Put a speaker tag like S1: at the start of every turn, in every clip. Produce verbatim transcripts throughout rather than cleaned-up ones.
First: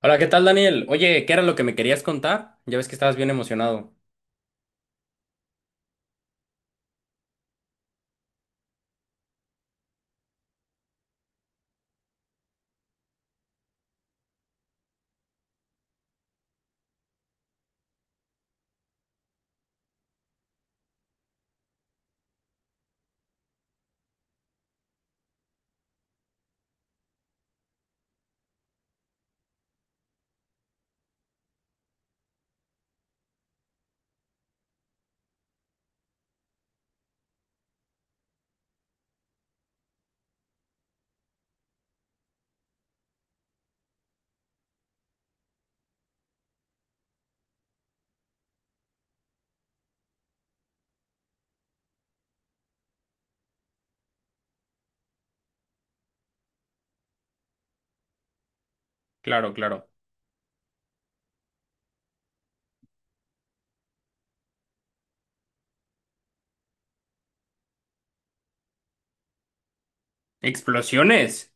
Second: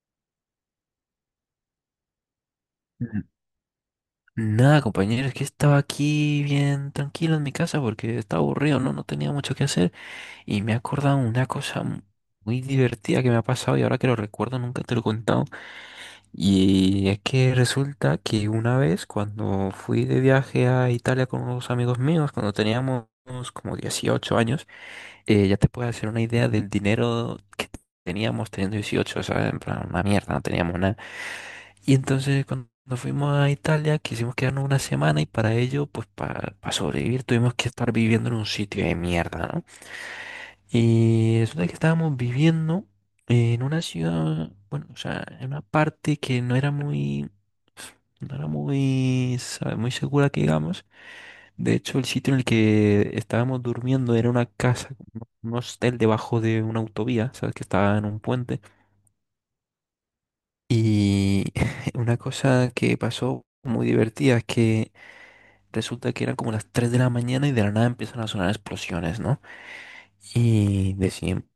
S1: Hola, ¿qué tal, Daniel? Oye, ¿qué era lo que me querías contar? Ya ves que estabas
S2: N-
S1: bien emocionado.
S2: Nada, compañero, es que estaba aquí bien tranquilo en mi casa porque estaba aburrido, ¿no? No tenía mucho que hacer y me he acordado una cosa mu- muy divertida que me ha pasado y ahora que lo recuerdo nunca te lo he contado. Y es que resulta que una vez cuando fui de viaje a Italia con unos amigos míos, cuando teníamos como dieciocho años, eh, ya te puedes hacer una idea del dinero que teníamos teniendo dieciocho, o sea, en plan, una mierda, no teníamos nada. Y entonces cuando fuimos a Italia quisimos quedarnos una semana y para ello, pues para sobrevivir tuvimos que estar viviendo en un sitio de mierda, ¿no? Y resulta que estábamos viviendo en una ciudad, bueno, o sea, en una parte que no era muy, no era muy, sabe, muy segura que digamos. De hecho, el sitio en el que estábamos durmiendo era una casa, un un hostel debajo de una autovía, ¿sabes? Que estaba en un puente.
S1: Claro, claro.
S2: Y una cosa que pasó muy divertida es que resulta que eran como las tres de la mañana y de la nada empiezan a sonar explosiones, ¿no? Y decían,
S1: ¿Explosiones?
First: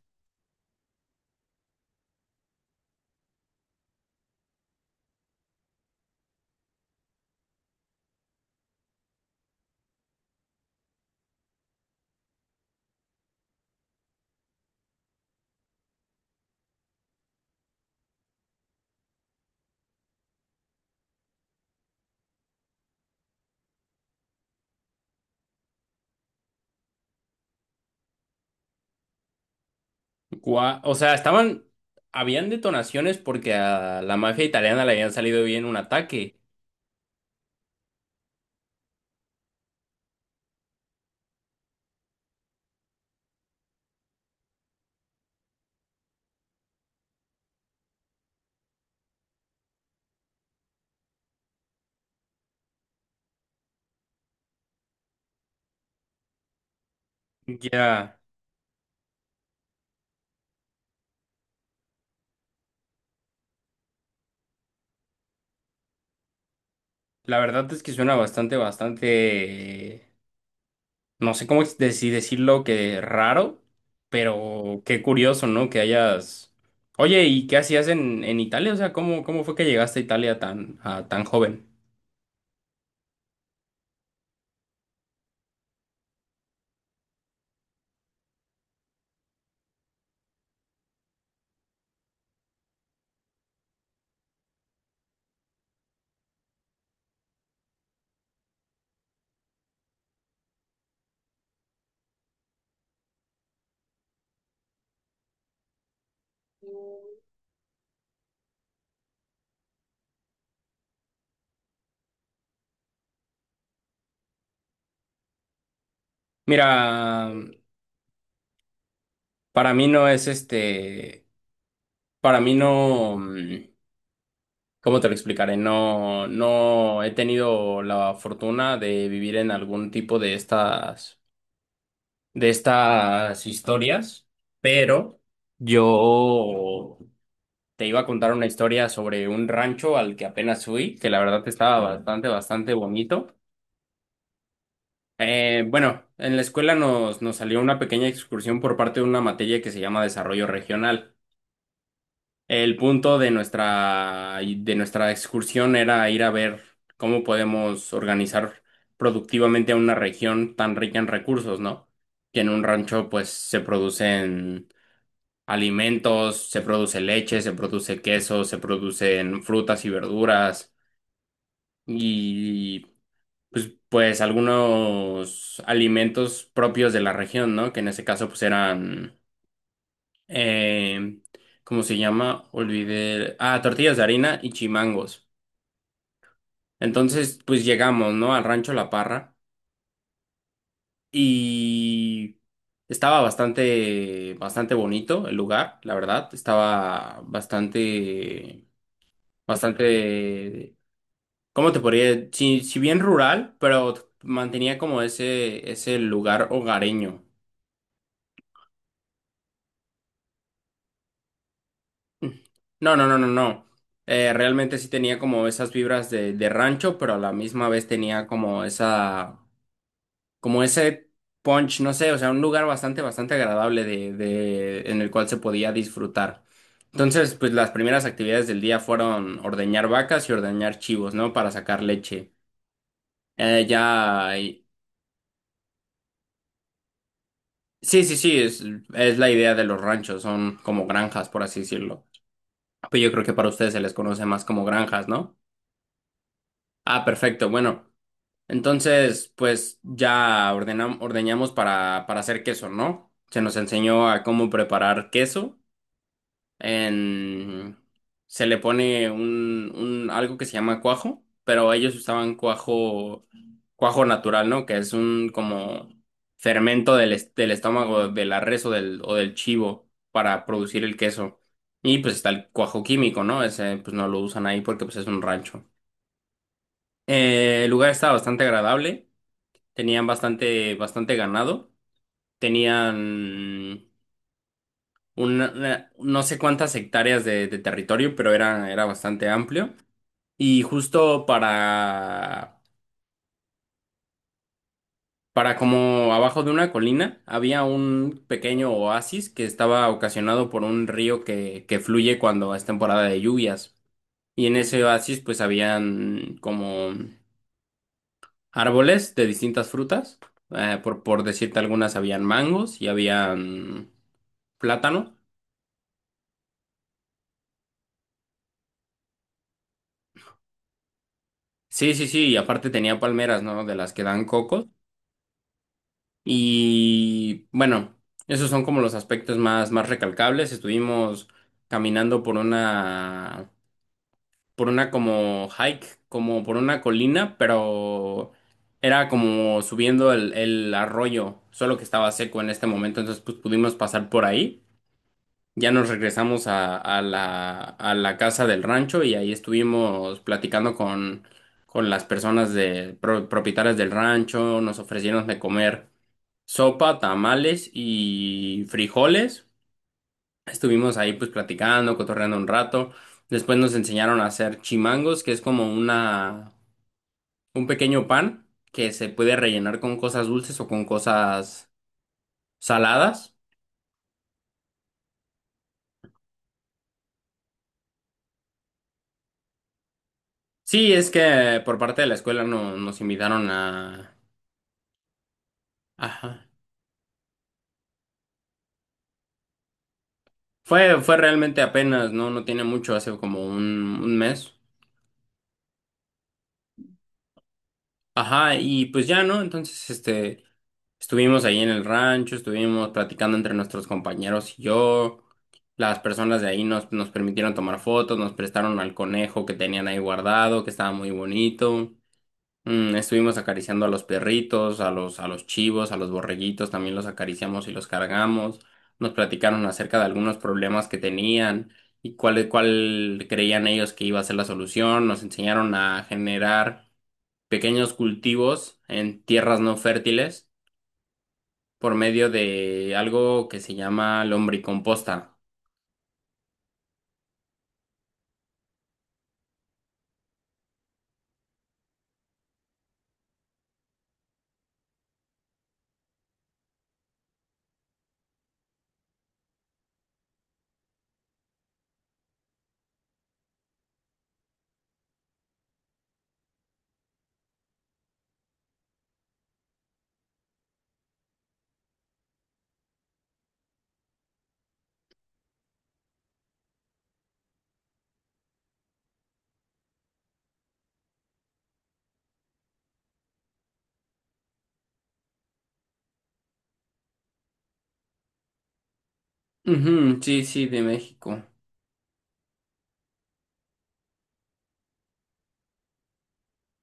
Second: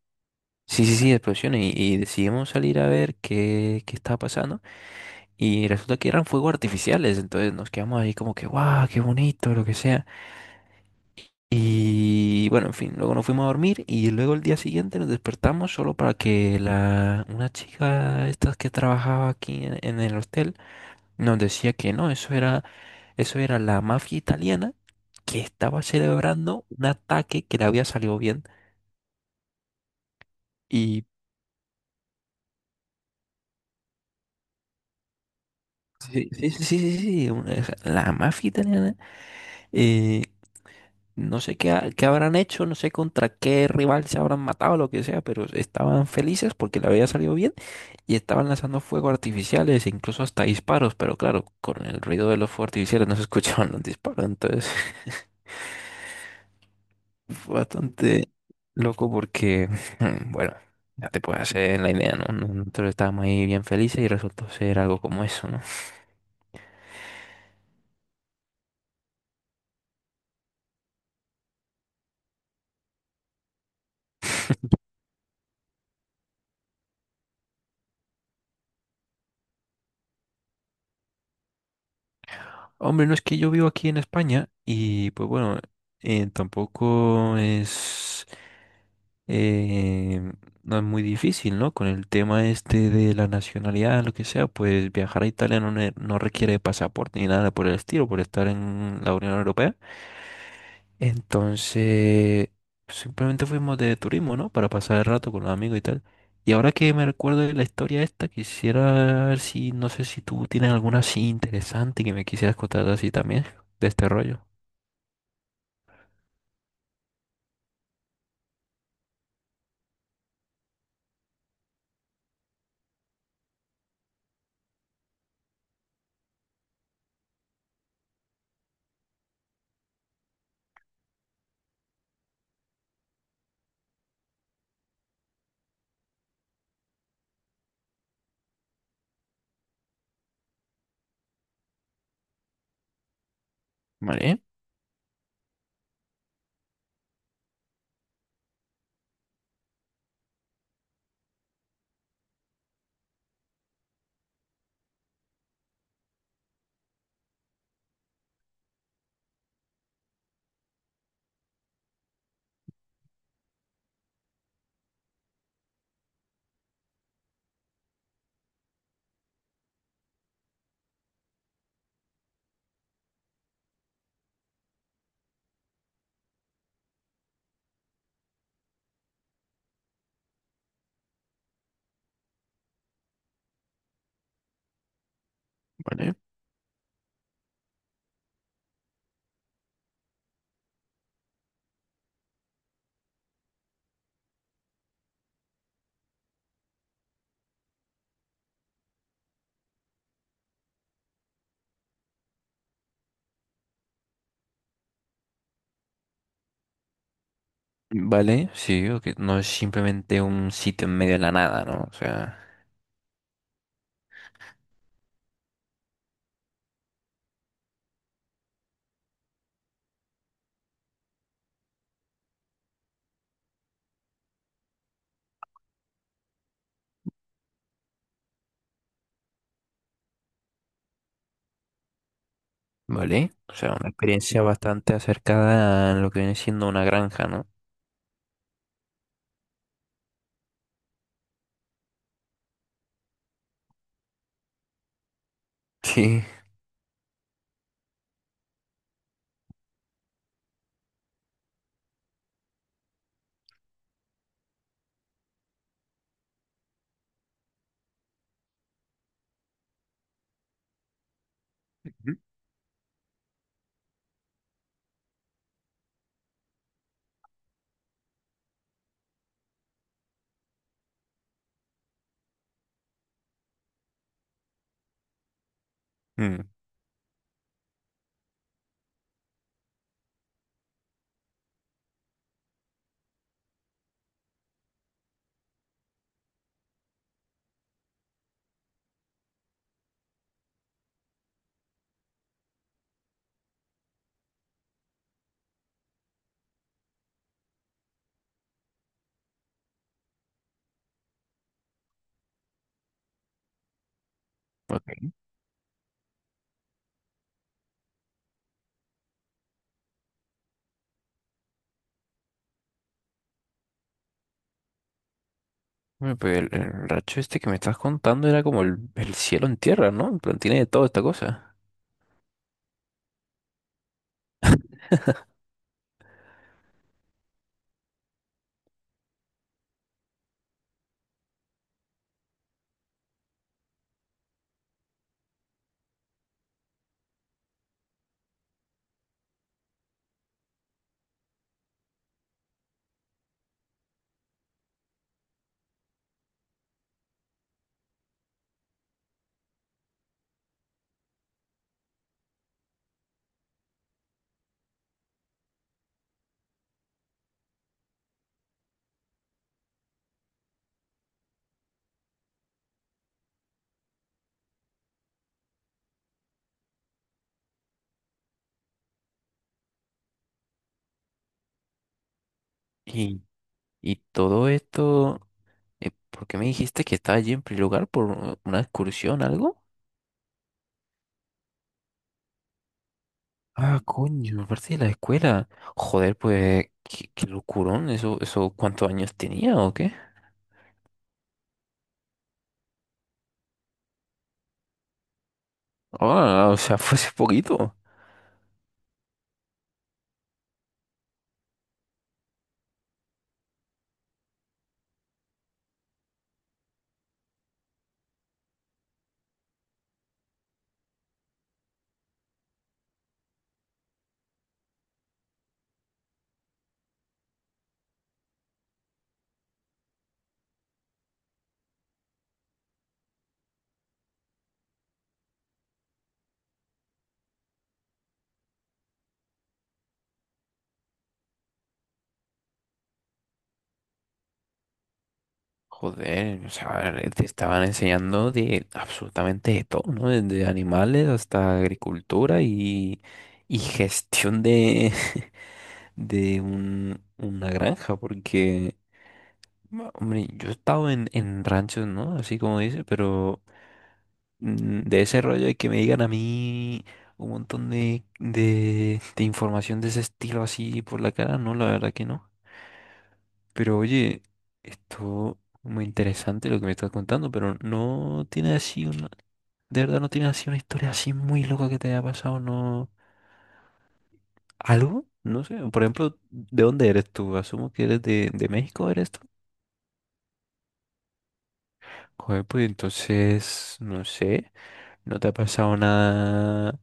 S2: sí, sí, sí, explosiones. Y, y decidimos salir a ver qué, qué estaba pasando. Y resulta que eran fuegos artificiales. Entonces nos quedamos ahí como que, guau, qué bonito, lo que sea. Y bueno, en fin, luego nos fuimos a dormir y luego el día siguiente nos despertamos solo para que la, una chica, estas que trabajaba aquí en en el hotel, nos decía que no, eso era. Eso era la mafia italiana que estaba celebrando un ataque que le había salido bien.
S1: Gua- O
S2: Y
S1: sea, estaban... Habían detonaciones porque a la mafia italiana le habían salido bien un
S2: sí,
S1: ataque.
S2: sí, sí, sí, sí, sí, una- esa- la mafia italiana, eh, no sé qué, ha- qué habrán hecho, no sé contra qué rival se habrán matado, lo que sea, pero estaban felices porque le había salido bien y estaban lanzando fuegos artificiales, e incluso hasta disparos, pero claro, con el ruido de los fuegos artificiales no se escuchaban los disparos, entonces fue
S1: Ya,
S2: bastante loco porque, bueno, ya te puedes hacer la idea, ¿no? No- Nosotros estábamos ahí bien felices y resultó ser algo como eso, ¿no?
S1: la verdad es que suena bastante, bastante, no sé cómo ex- de- si decirlo, que raro, pero qué curioso, ¿no? Que hayas... Oye, ¿y qué hacías en, en Italia? O sea, ¿cómo, cómo fue que llegaste a Italia tan, a tan joven?
S2: Hombre, no es que yo vivo aquí en España y pues bueno, eh, tampoco es, eh, no es muy difícil, ¿no? Con el tema este de la nacionalidad, lo que sea, pues viajar a Italia no, ne- no requiere pasaporte ni nada por el estilo, por estar en la Unión Europea. Entonces, simplemente fuimos de turismo, ¿no? Para pasar el rato con los amigos y tal. Y ahora que me recuerdo de la historia esta, quisiera ver si, no sé si tú tienes alguna así interesante que me quisieras contar así también, de este rollo.
S1: Mira, para mí no es este, para mí no, mm, ¿cómo te lo explicaré? No, no he tenido la fortuna de vivir en algún tipo de estas, de estas historias, pero yo te iba a contar una historia sobre un rancho al que apenas fui, que la verdad estaba bastante, bastante bonito.
S2: Vale,
S1: Eh, bueno, en la escuela nos, nos salió una pequeña excursión por parte de una materia que se llama desarrollo regional. El punto de nuestra, de nuestra excursión era ir a ver cómo podemos organizar productivamente a una región tan rica en recursos, ¿no? Que en un rancho pues se producen alimentos, se produce leche, se produce queso, se producen frutas y verduras y pues, pues algunos alimentos propios de la región, ¿no? Que en ese caso pues eran eh, ¿cómo se llama? Olvidé. Ah, tortillas de harina y chimangos.
S2: vale.
S1: Entonces, pues llegamos, ¿no? Al rancho La Parra y estaba bastante, bastante bonito el lugar, la verdad. Estaba bastante, bastante, ¿cómo te podría? Sí, sí bien rural, pero mantenía como ese, ese lugar hogareño.
S2: Vale, sí, o que no es simplemente un sitio en medio de la nada, ¿no? O sea,
S1: No, no, no, no, no. Eh, realmente sí tenía como esas vibras de, de rancho, pero a la misma vez tenía como esa, como ese punch, no sé, o sea, un lugar bastante, bastante agradable de, de, en el cual se podía disfrutar. Entonces, pues las primeras actividades del día fueron ordeñar vacas y ordeñar chivos, ¿no? Para sacar leche.
S2: vale, o
S1: Eh,
S2: sea, una
S1: ya,
S2: experiencia
S1: y-
S2: bastante acercada a lo que viene siendo una granja, ¿no?
S1: sí, sí, sí, es, es la idea de los ranchos, son como granjas, por así decirlo. Pues yo creo que para ustedes se les conoce más como granjas, ¿no?
S2: Sí.
S1: Ah, perfecto, bueno. Entonces, pues ya ordenam- ordeñamos para, para hacer queso, ¿no? Se nos enseñó a cómo preparar queso. En... Se le pone un, un algo que se llama cuajo, pero ellos
S2: Ujú.
S1: usaban cuajo, cuajo natural, ¿no? Que es un como fermento del, est- del estómago de la res o del, o del chivo para producir el queso. Y pues está el cuajo químico, ¿no? Ese pues no lo usan ahí porque pues es un rancho.
S2: Mm,
S1: Eh, el lugar está bastante agradable, tenían bastante, bastante ganado, tenían una, una- no sé cuántas hectáreas de, de territorio, pero era, era bastante amplio. Y justo para, para como abajo de una colina había un pequeño oasis que estaba ocasionado por un río que, que fluye cuando es temporada de lluvias. Y en ese
S2: ok.
S1: oasis pues habían como árboles de distintas frutas. Eh, por, por decirte algunas, habían mangos y habían plátano.
S2: Bueno, pues el, el racho este que me estás contando era como el, el cielo en tierra, ¿no? En plan, tiene de toda esta cosa.
S1: Sí, sí, sí, y aparte tenía palmeras, ¿no? De las que dan cocos. Y bueno, esos son como los aspectos más, más recalcables. Estuvimos caminando por una, por una como hike, como por una colina, pero era como subiendo el, el arroyo, solo que estaba seco en este momento, entonces pues pudimos pasar por ahí. Ya nos regresamos a, a la, a la casa del rancho y ahí estuvimos platicando con, con las personas de, pro- propietarias del rancho. Nos ofrecieron de comer sopa, tamales y frijoles. Estuvimos ahí pues platicando, cotorreando un rato. Después nos enseñaron a hacer chimangos, que es como una, un pequeño pan que se puede rellenar con cosas dulces o con cosas
S2: Y,
S1: saladas.
S2: y todo esto, eh, ¿por qué me dijiste que estaba allí en primer lugar por u- una excursión, algo?
S1: Sí, es que por parte de la escuela no, nos invitaron
S2: Ah,
S1: a...
S2: coño, aparte de la escuela. Joder,
S1: Ajá.
S2: pues, qué, qué locurón, eso, eso, ¿cuántos años tenía o qué?
S1: Fue, fue realmente apenas, ¿no? No tiene mucho, hace como un, un mes.
S2: Ah, o sea, fue hace poquito.
S1: Ajá, y pues ya, ¿no? Entonces, este, estuvimos ahí en el rancho, estuvimos platicando entre nuestros compañeros y yo. Las personas de ahí nos, nos permitieron tomar fotos, nos prestaron al conejo que tenían ahí guardado, que estaba muy bonito. Mm, estuvimos acariciando a los perritos, a los, a los chivos, a los borreguitos, también los acariciamos y los cargamos. Nos platicaron acerca de algunos problemas que tenían y cuál, cuál creían ellos que iba a ser la solución. Nos enseñaron a generar pequeños cultivos en tierras no fértiles por medio de algo que se llama lombricomposta.
S2: Joder, o sea, te estaban enseñando de absolutamente de todo, ¿no? Desde animales hasta agricultura y, y gestión de, de un- una granja, porque, ma- hombre, yo he estado en, en ranchos, ¿no? Así como dice, pero mm, de ese rollo de que me digan a mí un montón de, de, de información de ese estilo así por la cara, no, la verdad que no. Pero oye, esto muy interesante lo que me estás contando, pero no tiene así una, de verdad no tiene así una historia así muy loca que te haya pasado, ¿no? ¿Algo? No sé, por ejemplo, ¿de dónde eres tú? Asumo que eres de, de México, ¿eres tú?
S1: Ujú, sí, sí, de México.
S2: Joder, pues entonces, no sé, no te ha pasado nada,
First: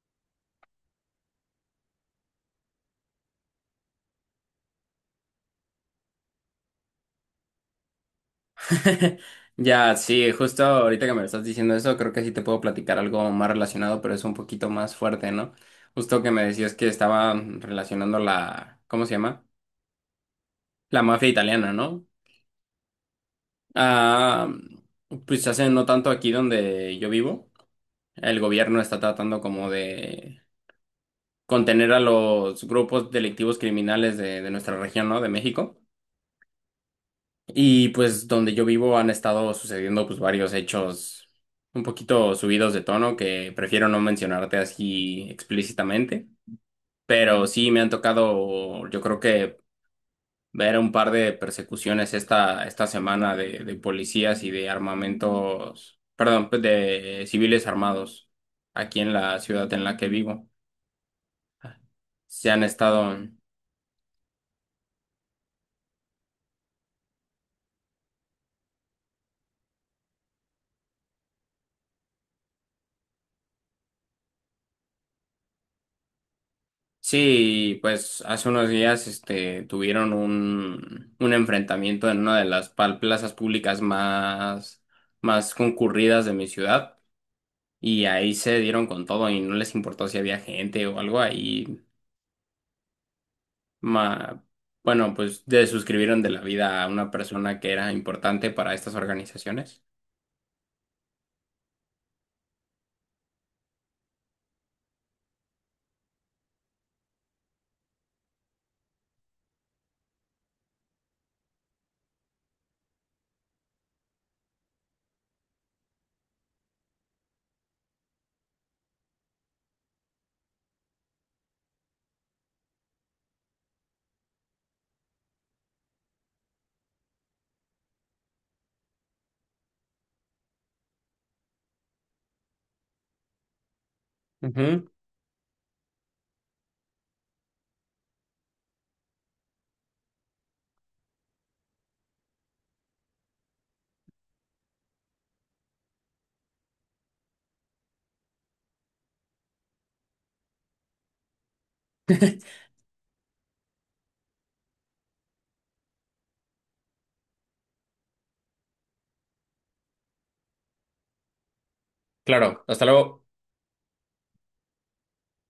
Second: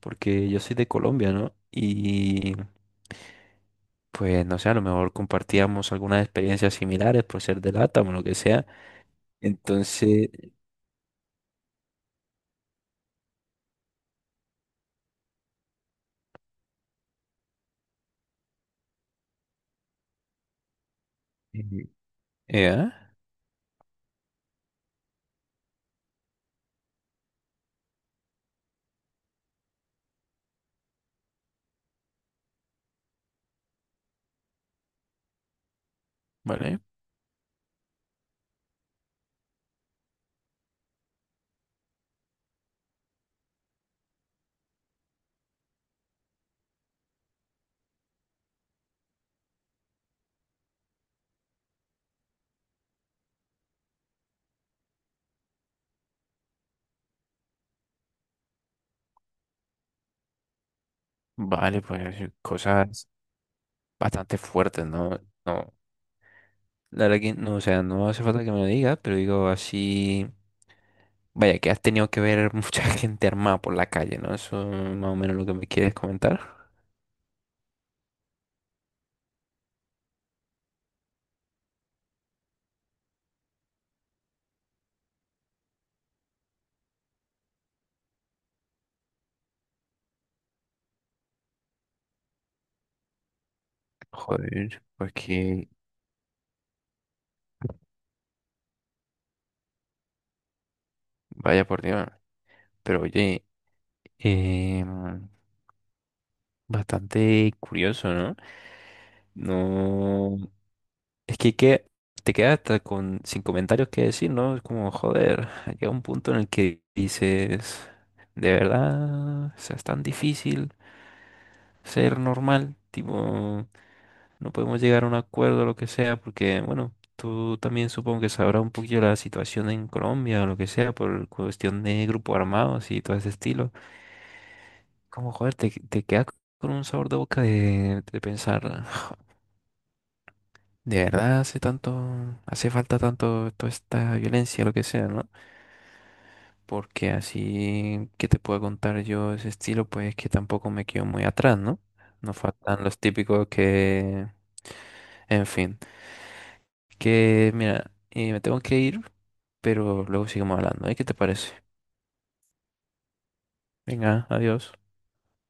S2: porque yo soy de Colombia, ¿no? Y pues no sé, a lo mejor compartíamos algunas experiencias similares por ser de LATAM o lo que sea.
S1: Ya,
S2: Entonces,
S1: sí, justo ahorita que me lo estás diciendo eso, creo que sí te puedo platicar algo más relacionado, pero es un poquito más fuerte, ¿no? Justo que me decías que estaba relacionando la, ¿cómo se llama? La mafia italiana,
S2: eh,
S1: ¿no?
S2: ¿eh?
S1: Ah, pues hace no tanto aquí donde yo vivo, el gobierno está tratando como de contener a los grupos delictivos criminales de, de nuestra región, ¿no? De México.
S2: Vale,
S1: Y pues donde yo vivo han estado sucediendo pues varios hechos un poquito subidos de tono que prefiero no mencionarte así explícitamente, pero sí me han tocado yo creo que ver un par de persecuciones esta, esta semana de, de policías y de armamentos, perdón, pues, de civiles armados aquí en la ciudad en la que vivo.
S2: vale, pues
S1: Se han
S2: cosas
S1: estado...
S2: bastante fuertes, ¿no? No, la verdad que no, o sea, no hace falta que me lo digas, pero digo así, vaya, que has tenido que ver mucha gente armada por la calle, ¿no? Eso es más o menos lo que me quieres comentar.
S1: Sí, pues hace unos días este, tuvieron un, un enfrentamiento en una de las pal- plazas públicas más, más concurridas de mi ciudad y ahí se dieron con todo y no les importó si había gente o algo ahí. ma-
S2: Joder, pues
S1: bueno, pues
S2: que,
S1: desuscribieron de la vida a una persona que era importante para estas organizaciones.
S2: vaya por Dios, pero oye, em, bastante curioso, ¿no? No, es que, que te quedas hasta con, sin comentarios que decir, ¿no? Es como, joder, llega un punto en el que dices, de verdad, o sea, es tan difícil ser normal, tipo, no podemos llegar a un acuerdo o lo que sea, porque, bueno, tú también supongo que sabrás un poquillo la situación en Colombia o lo que sea, por cuestión de grupos armados y todo ese estilo.
S1: Ujú,
S2: Como, joder, te, te quedas con un sabor de boca de, de pensar, de verdad hace tanto, hace falta tanto toda esta violencia, lo que sea, ¿no? Porque así que te puedo contar yo ese estilo, pues que tampoco me quedo muy atrás, ¿no? Nos faltan los típicos que... En fin, que mira, eh, me tengo que ir, pero luego seguimos hablando, ¿eh? ¿Qué te parece?
S1: claro, hasta luego.
S2: Venga, adiós.